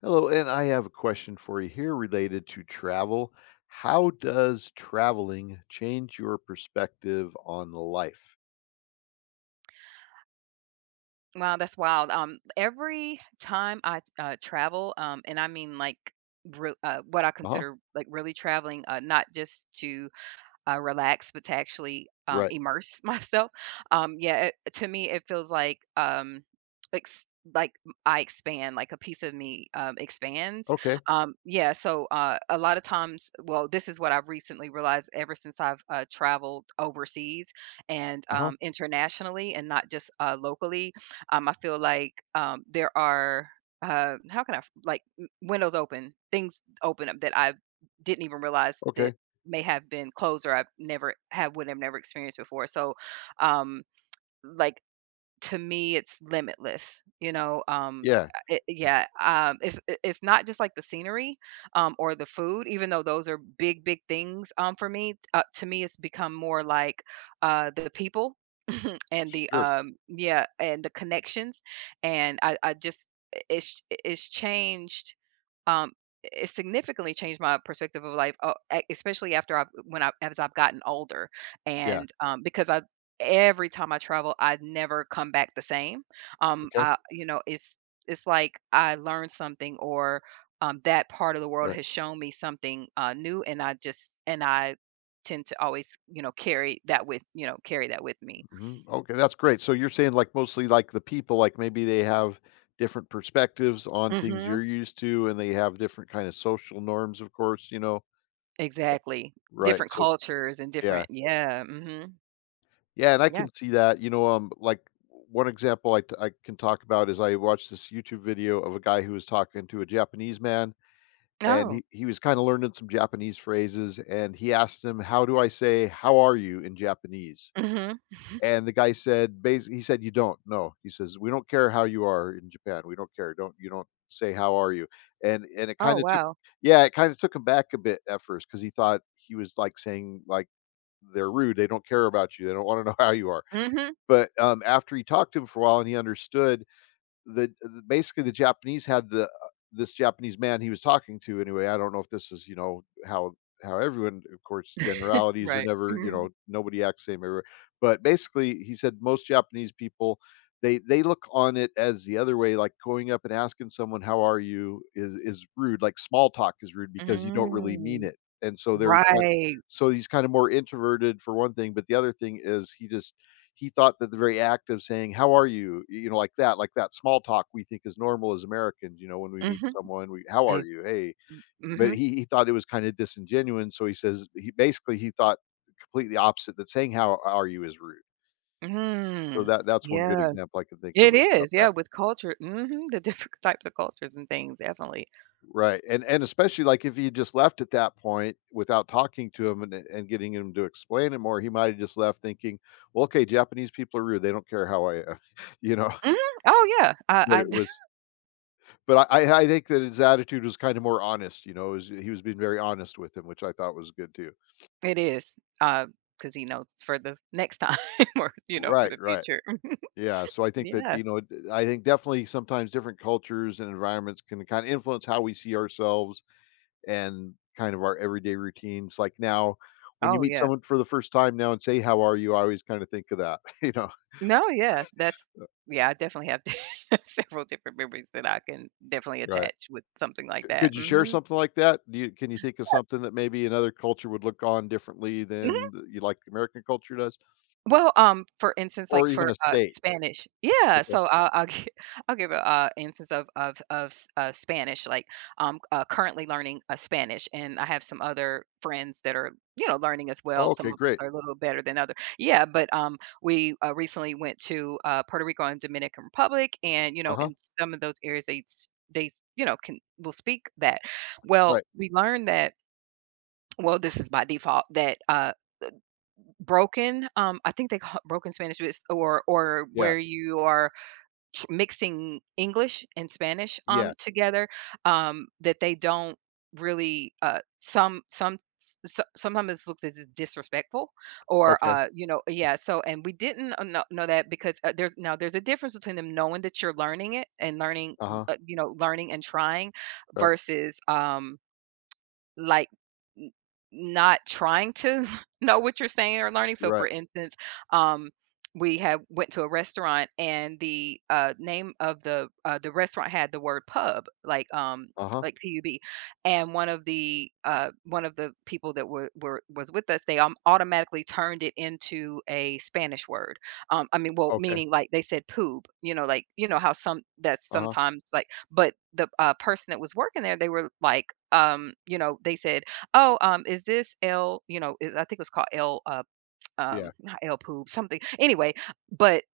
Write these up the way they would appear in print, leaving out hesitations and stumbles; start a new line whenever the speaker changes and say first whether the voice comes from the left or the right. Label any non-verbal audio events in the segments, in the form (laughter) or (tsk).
left: Hello, and I have a question for you here related to travel. How does traveling change your perspective on life?
right: Wow, that's wild. Every time I travel, and I mean like what I
left: Uh huh.
right: consider like really traveling, not just to relax, but to actually
left: Right.
right: immerse (laughs) myself. Yeah, it, to me, it feels like ex- like I expand, like a piece of me expands.
left: Okay.
right: A lot of times, well, this is what I've recently realized ever since I've traveled overseas and
left: Uh huh.
right: internationally, and not just locally. I feel like there are. How can I windows open, things open up that I didn't even realize that
left: Okay.
right: may have been closed or I've never have would have never experienced before. So, um, like to me, it's limitless.
left: Yeah.
right: It, it's not just like the scenery or the food, even though those are big big things for me. To me, it's become more like the people and the
left: Sure.
right: and the connections and I just it's changed, um it significantly changed my perspective of life, especially after I have when I as I've gotten older
left: Yeah.
right: and because I every time I travel I never come back the same.
left: Okay.
right: I you know it's like I learned something or that part of the world
left: Right.
right: has shown me something new, and I just and I tend to always carry that with, carry that with me.
left: Okay. That's great. So you're saying, like, mostly like the people, like maybe they have different perspectives on things
right: Mhm.
left: you're used to and they have different kind of social norms, of course, you know?
right: Exactly.
left: Right.
right: Different
left: So,
right: cultures and
left: yeah.
right: different, yeah, mhm.
left: Yeah, and I
right: Yeah.
left: can see that. You know, like one example I can talk about is I watched this YouTube video of a guy who was talking to a Japanese man, and
right: No.
left: he was kind of learning some Japanese phrases, and he asked him, "How do I say how are you in Japanese?"
right: Mhm.
left: And the guy said, basically, he said, "You don't. No." He says, "We don't care how you are in Japan. We don't care. Don't You don't say how are you." And it kind
right: Oh,
left: of took,
right: wow.
left: yeah, it kind of took him back a bit at first because he thought he was like saying like they're rude. They don't care about you. They don't want to know (laughs) how you are,
right: Mhm.
left: but, after he talked to him for a while and he understood that the basically the Japanese had the this Japanese man he was talking to anyway. I don't know if this is, you know, how everyone, of course, generalities are
right: Right.
left: never, you know,
right: Mhm.
left: nobody acts same everywhere. But basically, he said most Japanese people, they look on it as the other way, like going up and asking someone, "How are you?" Is rude, like small talk is rude because you don't really mean
right: Mm.
left: it. And so they're kind,
right: Right.
left: so he's kinda more introverted for one thing, but the other thing is he just he thought that the very act of saying how are you, you know, like that small talk we think is normal as Americans, you know, when we meet
right: Mhm.
left: someone, we how are
right: It's
left: you, hey. But
right: mhm.
left: he thought it was kind of disingenuous, so he says he basically he thought completely opposite, that saying how are you is rude. So
right: Mm.
left: that's one good
right: Yeah.
left: example I can think of
right: It
left: about
right: is,
left: that.
right: yeah, with culture, mhm, the different (laughs) types of cultures and things, definitely.
left: Right, and especially like if he just left at that point without talking to him and getting him to explain it more, he might have just left thinking, well, okay, Japanese people are rude, they don't care how I am, (laughs) you know.
right: Mhm. Oh, yeah.
left: But
right: I
left: it
right: d
left: was,
right: (laughs)
left: but I think that his attitude was kinda more honest, you know, was, he was being very honest with him, which I thought was good too.
right: it is. Cause he knows for the next time (laughs) or, for
left: Right,
right: the
left: right.
right: future. Mhm.
left: Yeah, so I think that,
right: Yeah.
left: you know, d I think definitely sometimes different cultures and environments can kinda influence how we see ourselves and kind of our everyday routines, like now, when you
right: Oh,
left: meet
right: yeah.
left: someone for the first time now and say, "How are you?" I always kinda think of that, (laughs) you know?
right: No, yeah. That's, yeah, I definitely have (laughs) several different memories that I can definitely
left: Right.
right: attach with something
left: C
right: like that.
left: Could you share
right: Mhm.
left: something like that? Do you Can you think of something that maybe another culture would look on differently than you like American culture does?
right: Well, for instance,
left: Or
right: like
left: even
right: for,
left: a state?
right: Spanish, yeah,
left: Okay.
right: so I'll gi (laughs) I'll give a, instance of s Spanish, like, I'm, currently learning, Spanish, and I have some other friends that are, learning as
left: Oh,
right: well.
left: okay,
right: Some of us
left: great.
right: are a little better than other, yeah, but, we, recently went to, Puerto Rico and Dominican Republic, and,
left: Uh-huh,
right: in some of those areas, they, can will speak that. Well,
left: right,
right: we learned that, well, this is by default, that, broken, I think they call it broken Spanish, but it's, or
left: yeah,
right: where you are tr mixing English and Spanish,
left: yeah,
right: together, that they don't really, some s so sometimes it's looked as disrespectful or,
left: okay,
right: you know, yeah, so and we didn't, know that because, there's a difference between them knowing that you're learning it and learning,
left: uh-huh,
right: you know, learning and trying
left: right,
right: versus, like not trying to (laughs) know what you're saying or learning. So
left: right,
right: for instance, um, we had went to a restaurant, and the name of the restaurant had the word pub, like um
left: uh-huh,
right: like pub, and one of the people that were was with us, they automatically turned it into a Spanish word. I mean, well,
left: okay,
right: meaning like they said poob, you know, like you know how some that's
left: uh-huh,
right: sometimes like. But the person that was working there, they were like, you know, they said, oh, is this L, you know, is, I think it was called L, (tsk)
left: yeah,
right: not L poop, something. Anyway, but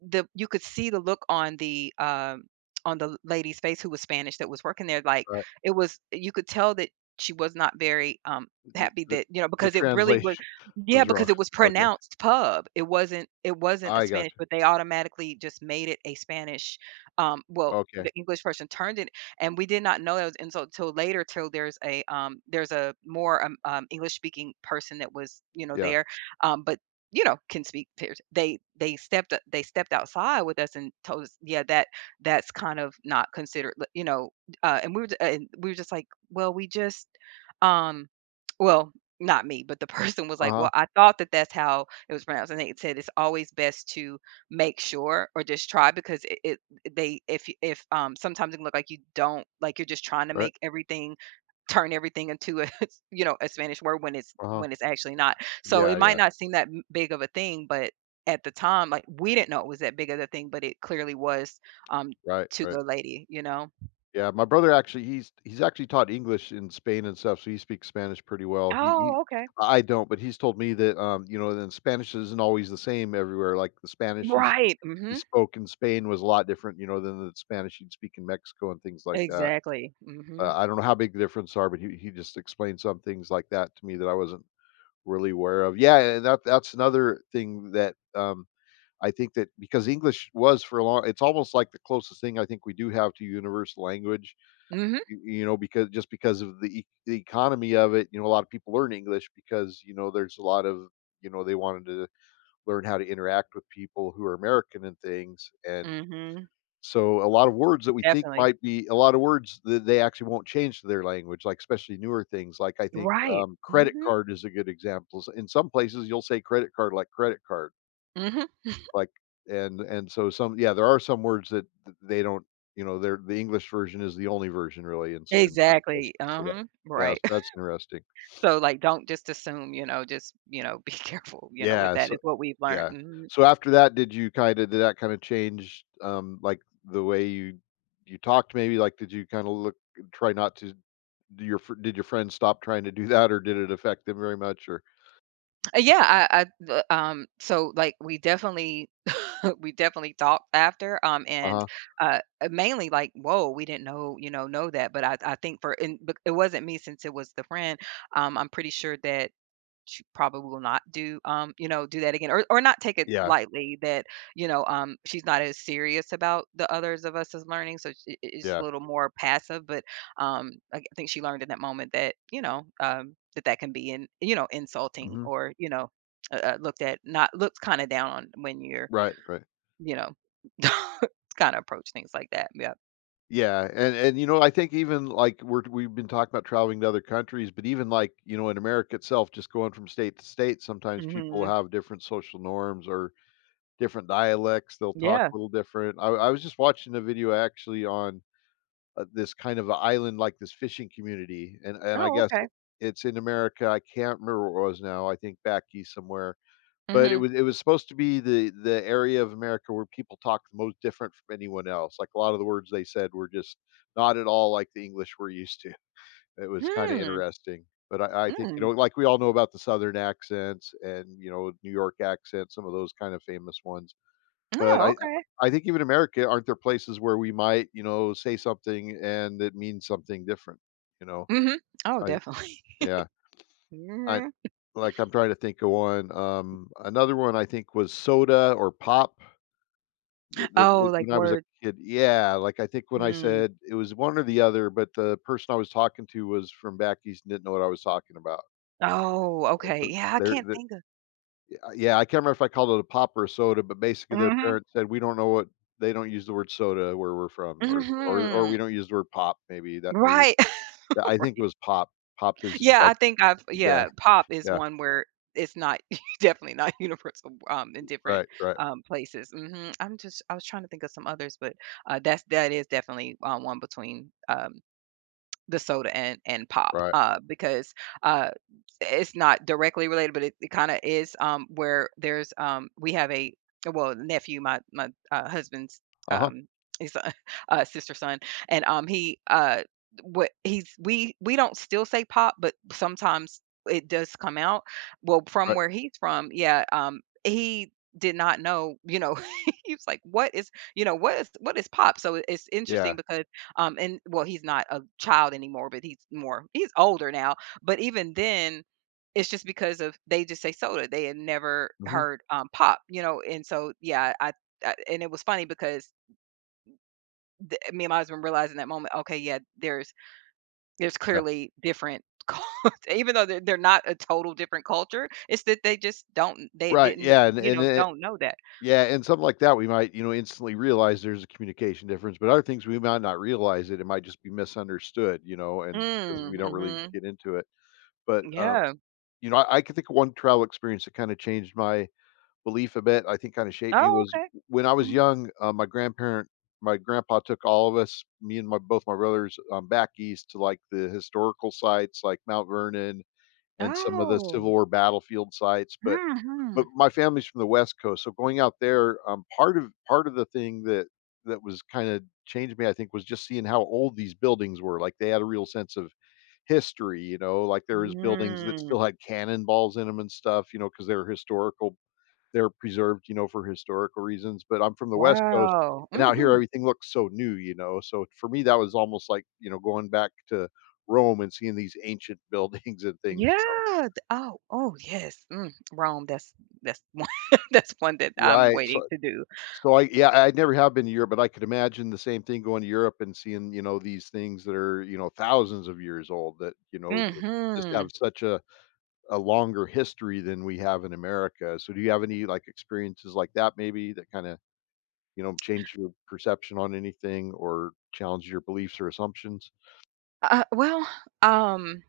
right: the you could see the look on the lady's face who was Spanish that was working there, like,
left: right.
right: it was, you could tell that she was not very,
left: The
right: happy,
left: the
right: that, you know,
left: the
right: because it really was,
left: translation (laughs)
right: yeah,
left: was wrong.
right: because it was
left: Okay,
right: pronounced pub. It wasn't a
left: I got
right: Spanish,
left: you.
right: but they automatically just made it a Spanish, well,
left: Okay,
right: the English person turned it, and we did not know that was insult till later, till there's a, more, English speaking person that was, you know,
left: yeah,
right: there, but you know, can speak pairs. They stepped they stepped outside with us and told us, yeah, that that's kind of not considered, you know. And we were just like, well, we just, um, well, not me, but the (laughs) person was like,
left: uh-huh,
right: well, I thought that that's how it was pronounced, and they said it's always best to make sure or just try because it, they if you- if sometimes it can look like you don't like you're just trying to
left: right,
right: make everything turn everything into a (laughs) you know a Spanish word when
left: uh-huh,
right: it's actually not. So
left: yeah,
right: it might
left: yeah,
right: not seem that big of a thing, but at the time, like we didn't know it was that big of a thing, but it clearly was, um,
left: right,
right: to
left: right.
right: the lady, you know.
left: Yeah, my brother actually, he's actually taught English in Spain and stuff, so he speaks Spanish pretty well. He,
right: Oh, okay.
left: I don't, but he's told me that, you know, then Spanish isn't always the same everywhere, like the Spanish
right: Right.
left: he
right: Hmm.
left: spoke in Spain was a lot different, you know, than the Spanish he'd speak in Mexico and things like that.
right: Exactly. Hmm.
left: I don't know how big the difference are, but he just explained some things like that to me that I wasn't really aware of. Yeah, and that that's another thing that, I think that because English was for a long, it's almost like the closest thing I think we do have to universal language.
right: Hmm.
left: You know, because just because of the the economy of it, you know, a lot of people learn English because, you know, there's a lot of, you know, they wanted to learn how to interact with people who are American and things. And
right: Hmm.
left: so a lot of words that we think
right: Definitely.
left: might be, a lot of words that they actually won't change to their language, like especially newer things. Like I think,
right: Right.
left: credit
right: Hmm.
left: card is a good example. In some places, you'll say credit card like credit card,
right: Hmm.
left: like, and so some, yeah, there are some words that they don't, you know, they're, the English version is the only version really in in certain places.
right: Exactly.
left: So that, yeah,
right: Right.
left: so
right: (laughs)
left: that's interesting.
right: So like don't just assume, you know, just, you know, be (laughs) careful, you know, with
left: Yeah.
right: that is what we've learned.
left: Yeah.
right: Mhm.
left: So after that, did you kinda, did that kinda change, like, the way you you talked maybe? Like, did you kinda look, try not to, do your fr, did your friends stop trying to do that, or did it affect them very much, or?
right: Yeah, I the, so like we definitely (laughs) we definitely talked after, and
left: Uh-huh.
right: mainly like, whoa, we didn't know, you know that. But I think for, and it wasn't me since it was the friend. I'm pretty sure that she probably will not do, you know, do that again, or not take it
left: Yeah,
right: lightly that, you know, she's not as serious about the others of us as learning, so it's a
left: yeah.
right: little more passive. But I think she learned in that moment that, you know, that that can be in, you know, insulting,
left: Mhm.
right: or you know, looked at, not looked kind of down on when you're,
left: Right, right.
right: you know, (laughs) kinda approach things like that. Yeah.
left: Yeah, and, you know, I think even, like, we're, we've been talking about traveling to other countries, but even, like, you know, in America itself, just going from state to state, sometimes people
right: Mhm.
left: have different social norms or different dialects. They'll talk
right: Yeah.
left: a little different. I was just watching a video actually on, this kind of island, like this fishing community, and I
right: Oh,
left: guess
right: okay.
left: it- it's in America. I can't remember where it was now. I think back east somewhere, but it
right: Mhm.
left: was, it was supposed to be the area of America where people talk the most different from anyone else. Like a lot of the words they said were just not at all like the English we're used to. It was kind of
right: Hmm.
left: interesting. But I think you
right: Mm.
left: know, like we all know about the Southern accents and you know New York accent, some of those kind of famous ones. But
right: Oh, okay.
left: I think even in America, aren't there places where we might, you know, say something and it means something different, you know?
right: Mhm. Oh,
left: I,
right: definitely.
left: yeah.
right: (laughs)
left: I,
right: Mhm.
left: like, I'm trying to think of one, another one I think was soda or pop, th th
right: Oh,
left: th
right: like
left: when I was a
right: word
left: kid. Yeah, like, I think when I
right: mm.
left: said it was one or the other, but the person I was talking to was from back east and didn't know what I was talking about,
right: Oh,
left: and
right: okay.
left: so
right: Yeah, I
left: there,
right: can't think of
left: uh, yeah, I can't remember if I called it a pop or a soda, but basically their
right: mhm.
left: parents said, "We don't know what, they don't use the word soda where we're from, or we
right: Mhm.
left: don't use the word pop." Maybe that, maybe,
right: Right.
left: yeah, I
right: (laughs)
left: think it
right: Ri,
left: was pop. Pop is
right: yeah,
left: like,
right: I think I've,
left: yeah,
right: yeah, pop is
left: yeah,
right: one where it's not (laughs) definitely not universal, in different,
left: right, right,
right: places. Mhm. I'm just I was trying to think of some others, but, that is definitely, one between, the soda and pop,
left: right.
right: because uh, it's not directly related, but it kind of is. Where there's, we have a, well, nephew, my husband's,
left: Uh huh.
right: um, his (laughs) sister son, and he what he's, we don't still say pop, but sometimes it does come out. Well, from
left: Right.
right: where he's from, yeah, he did not know, you know, (laughs) he was like, what is, you know, what is pop? So it's interesting
left: Yeah.
right: because, and well, he's not a child anymore, but he's more, he's older now. But even then, it's just because of they just say soda. They had never
left: hmm
right: heard, pop, you know, and so, yeah, I, and it was funny because the me and my husband realized in that moment, okay, yeah, there's
left: Yeah.
right: clearly different (laughs) cult, even though they're not a total different culture, it's that they just don't they
left: Right.
right: didn't,
left: Yeah.
right: you
left: And
right: know,
left: it,
right: don't know that.
left: yeah, and something like that, we might you know instantly realize there's a communication difference, but other things we might not realize it. It might just be misunderstood, you know, and because
right: Mm,
left: we don't really
right: mhm.
left: get into it. But
right: Yeah.
left: you know, I can think of one travel experience that kind of changed my belief a bit, I think kinda shaped me,
right: Oh,
left: was
right: okay.
left: when I was
right: Mhm.
left: young, my grandparent, my grandpa took all of us, me and my both my brothers, back east to, like, the historical sites, like Mount Vernon and some of the Civil
right: Oh.
left: War battlefield sites, but
right: Mhm.
left: my family's from the West Coast, so going out there, part of the thing that that was kinda changed me, I think, was just seeing how old these buildings were, like, they had a real sense of history, you know, like, there was buildings that
right: Mm.
left: still had cannonballs in them and stuff, you know, because they were historical, they're preserved, you know, for historical reasons, but I'm from the West Coast,
right: Wow.
left: and out here,
right: Mhm.
left: everything looks so new, you know, so for me, that was almost like, you know, going back to Rome and seeing these ancient (laughs) buildings and things,
right: Yeah.
left: you know.
right: Oh, oh yes. Mm, Rome. That's (laughs) one. That's one that I'm
left: Right,
right: waiting
left: so
right: to do.
left: so I, yeah, I never have been to Europe, but I could imagine the same thing going to Europe and seeing, you know, these things that are, you know, thousands of years old that, you know, it just have
right: Hmm.
left: such a longer history than we have in America, so do you have any, like, experiences like that maybe that kinda, you know, change your perception on anything or challenge your beliefs or assumptions?
right: Well, um,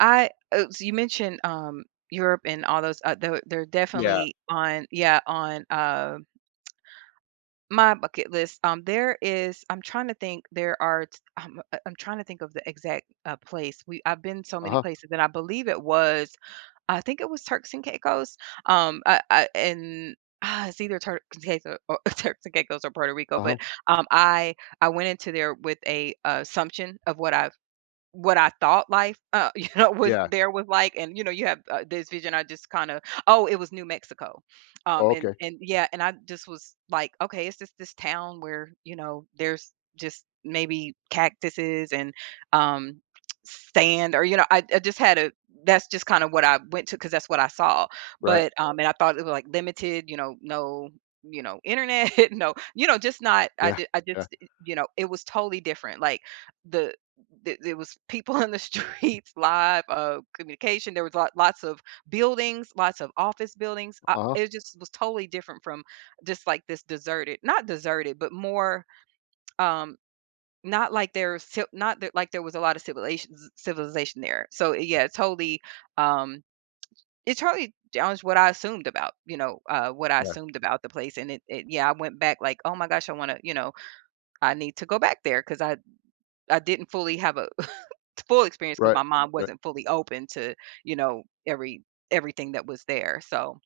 right: I so you mentioned Europe and all those. They're
left: Yeah.
right: definitely on. Yeah, on my bucket list. There is. I'm trying to think. There are. I'm trying to think of the exact place. We, I've been so many
left: Uh-huh,
right: places, and I believe it was, I think it was Turks and Caicos, um, I I and, it's either Turks and Caicos or (laughs) Turks and Caicos or Puerto Rico,
left: uh-huh.
right: but, um, I I went into there with a assumption of what I thought life, (laughs) you know, was,
left: Yeah.
right: there was like, and you know, you have this vision. I just kind of, oh, it was New Mexico,
left: Oh,
right: and
left: okay.
right: and yeah, and I just was like, okay, it's just this town where you know there's just maybe cactuses and um, sand, or you know, I just had a, that's just kind of what I went to because that's what I saw.
left: Right.
right: But and I thought it was like limited, you know, no, you know, internet, (laughs) no, you know, just not. I
left: Yeah,
right: did, I
left: yeah.
right: just, you know, it was totally different. Like the there was people in the streets, live communication. There was lots of buildings, lots of office buildings.
left: Uh-huh.
right: It just was totally different from just like this deserted, not deserted, but more, um, not like there's not that like there was a lot of civilization there. So yeah, totally, um, it totally challenged what I assumed about, you know, what I
left: Yeah.
right: assumed about the place. And it, yeah, I went back like, oh my gosh, I want to, you know, I need to go back there because I didn't fully have a full experience because
left: Right,
right: my mom
left: right.
right: wasn't fully open to, you know, everything that was there. So,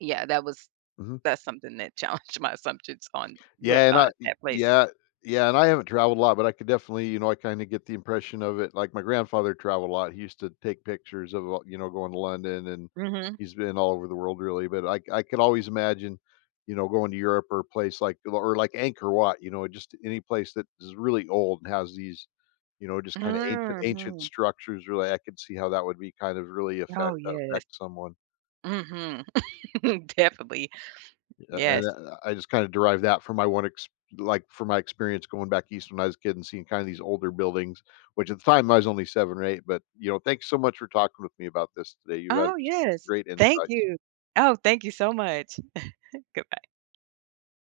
right: yeah, that was,
left: Mhm.
right: that's something that (laughs) challenged my assumptions on with,
left: Yeah, and I y
right: that place.
left: yeah, yeah, and I haven't traveled a lot, but I could definitely, you know, I kinda get the impression of it. Like, my grandfather traveled a lot. He used to take pictures of, you know, going to London, and
right: Mhm.
left: he's been all over the world, really, but I could always imagine, you know, going to Europe or a place like, or like Angkor Wat, you know, just any place that is really old and has these, you know, just kinda ancient ancient
right: Mhm.
left: structures, really, I could see how that would be kind of really affect
right: Oh, yes.
left: affect someone.
right: Mhm. (laughs) Definitely.
left: Yeah, and
right: Yes.
left: then I just kinda derived that from my one ex like, from my experience going back east when I was a kid and seeing kinda these older buildings, which at the time I was only 7 or 8, but, you know, thanks so much for talking with me about this today. You have had
right: Oh, yes.
left: great
right: Thank
left: insights.
right: you. Oh, thank you so much.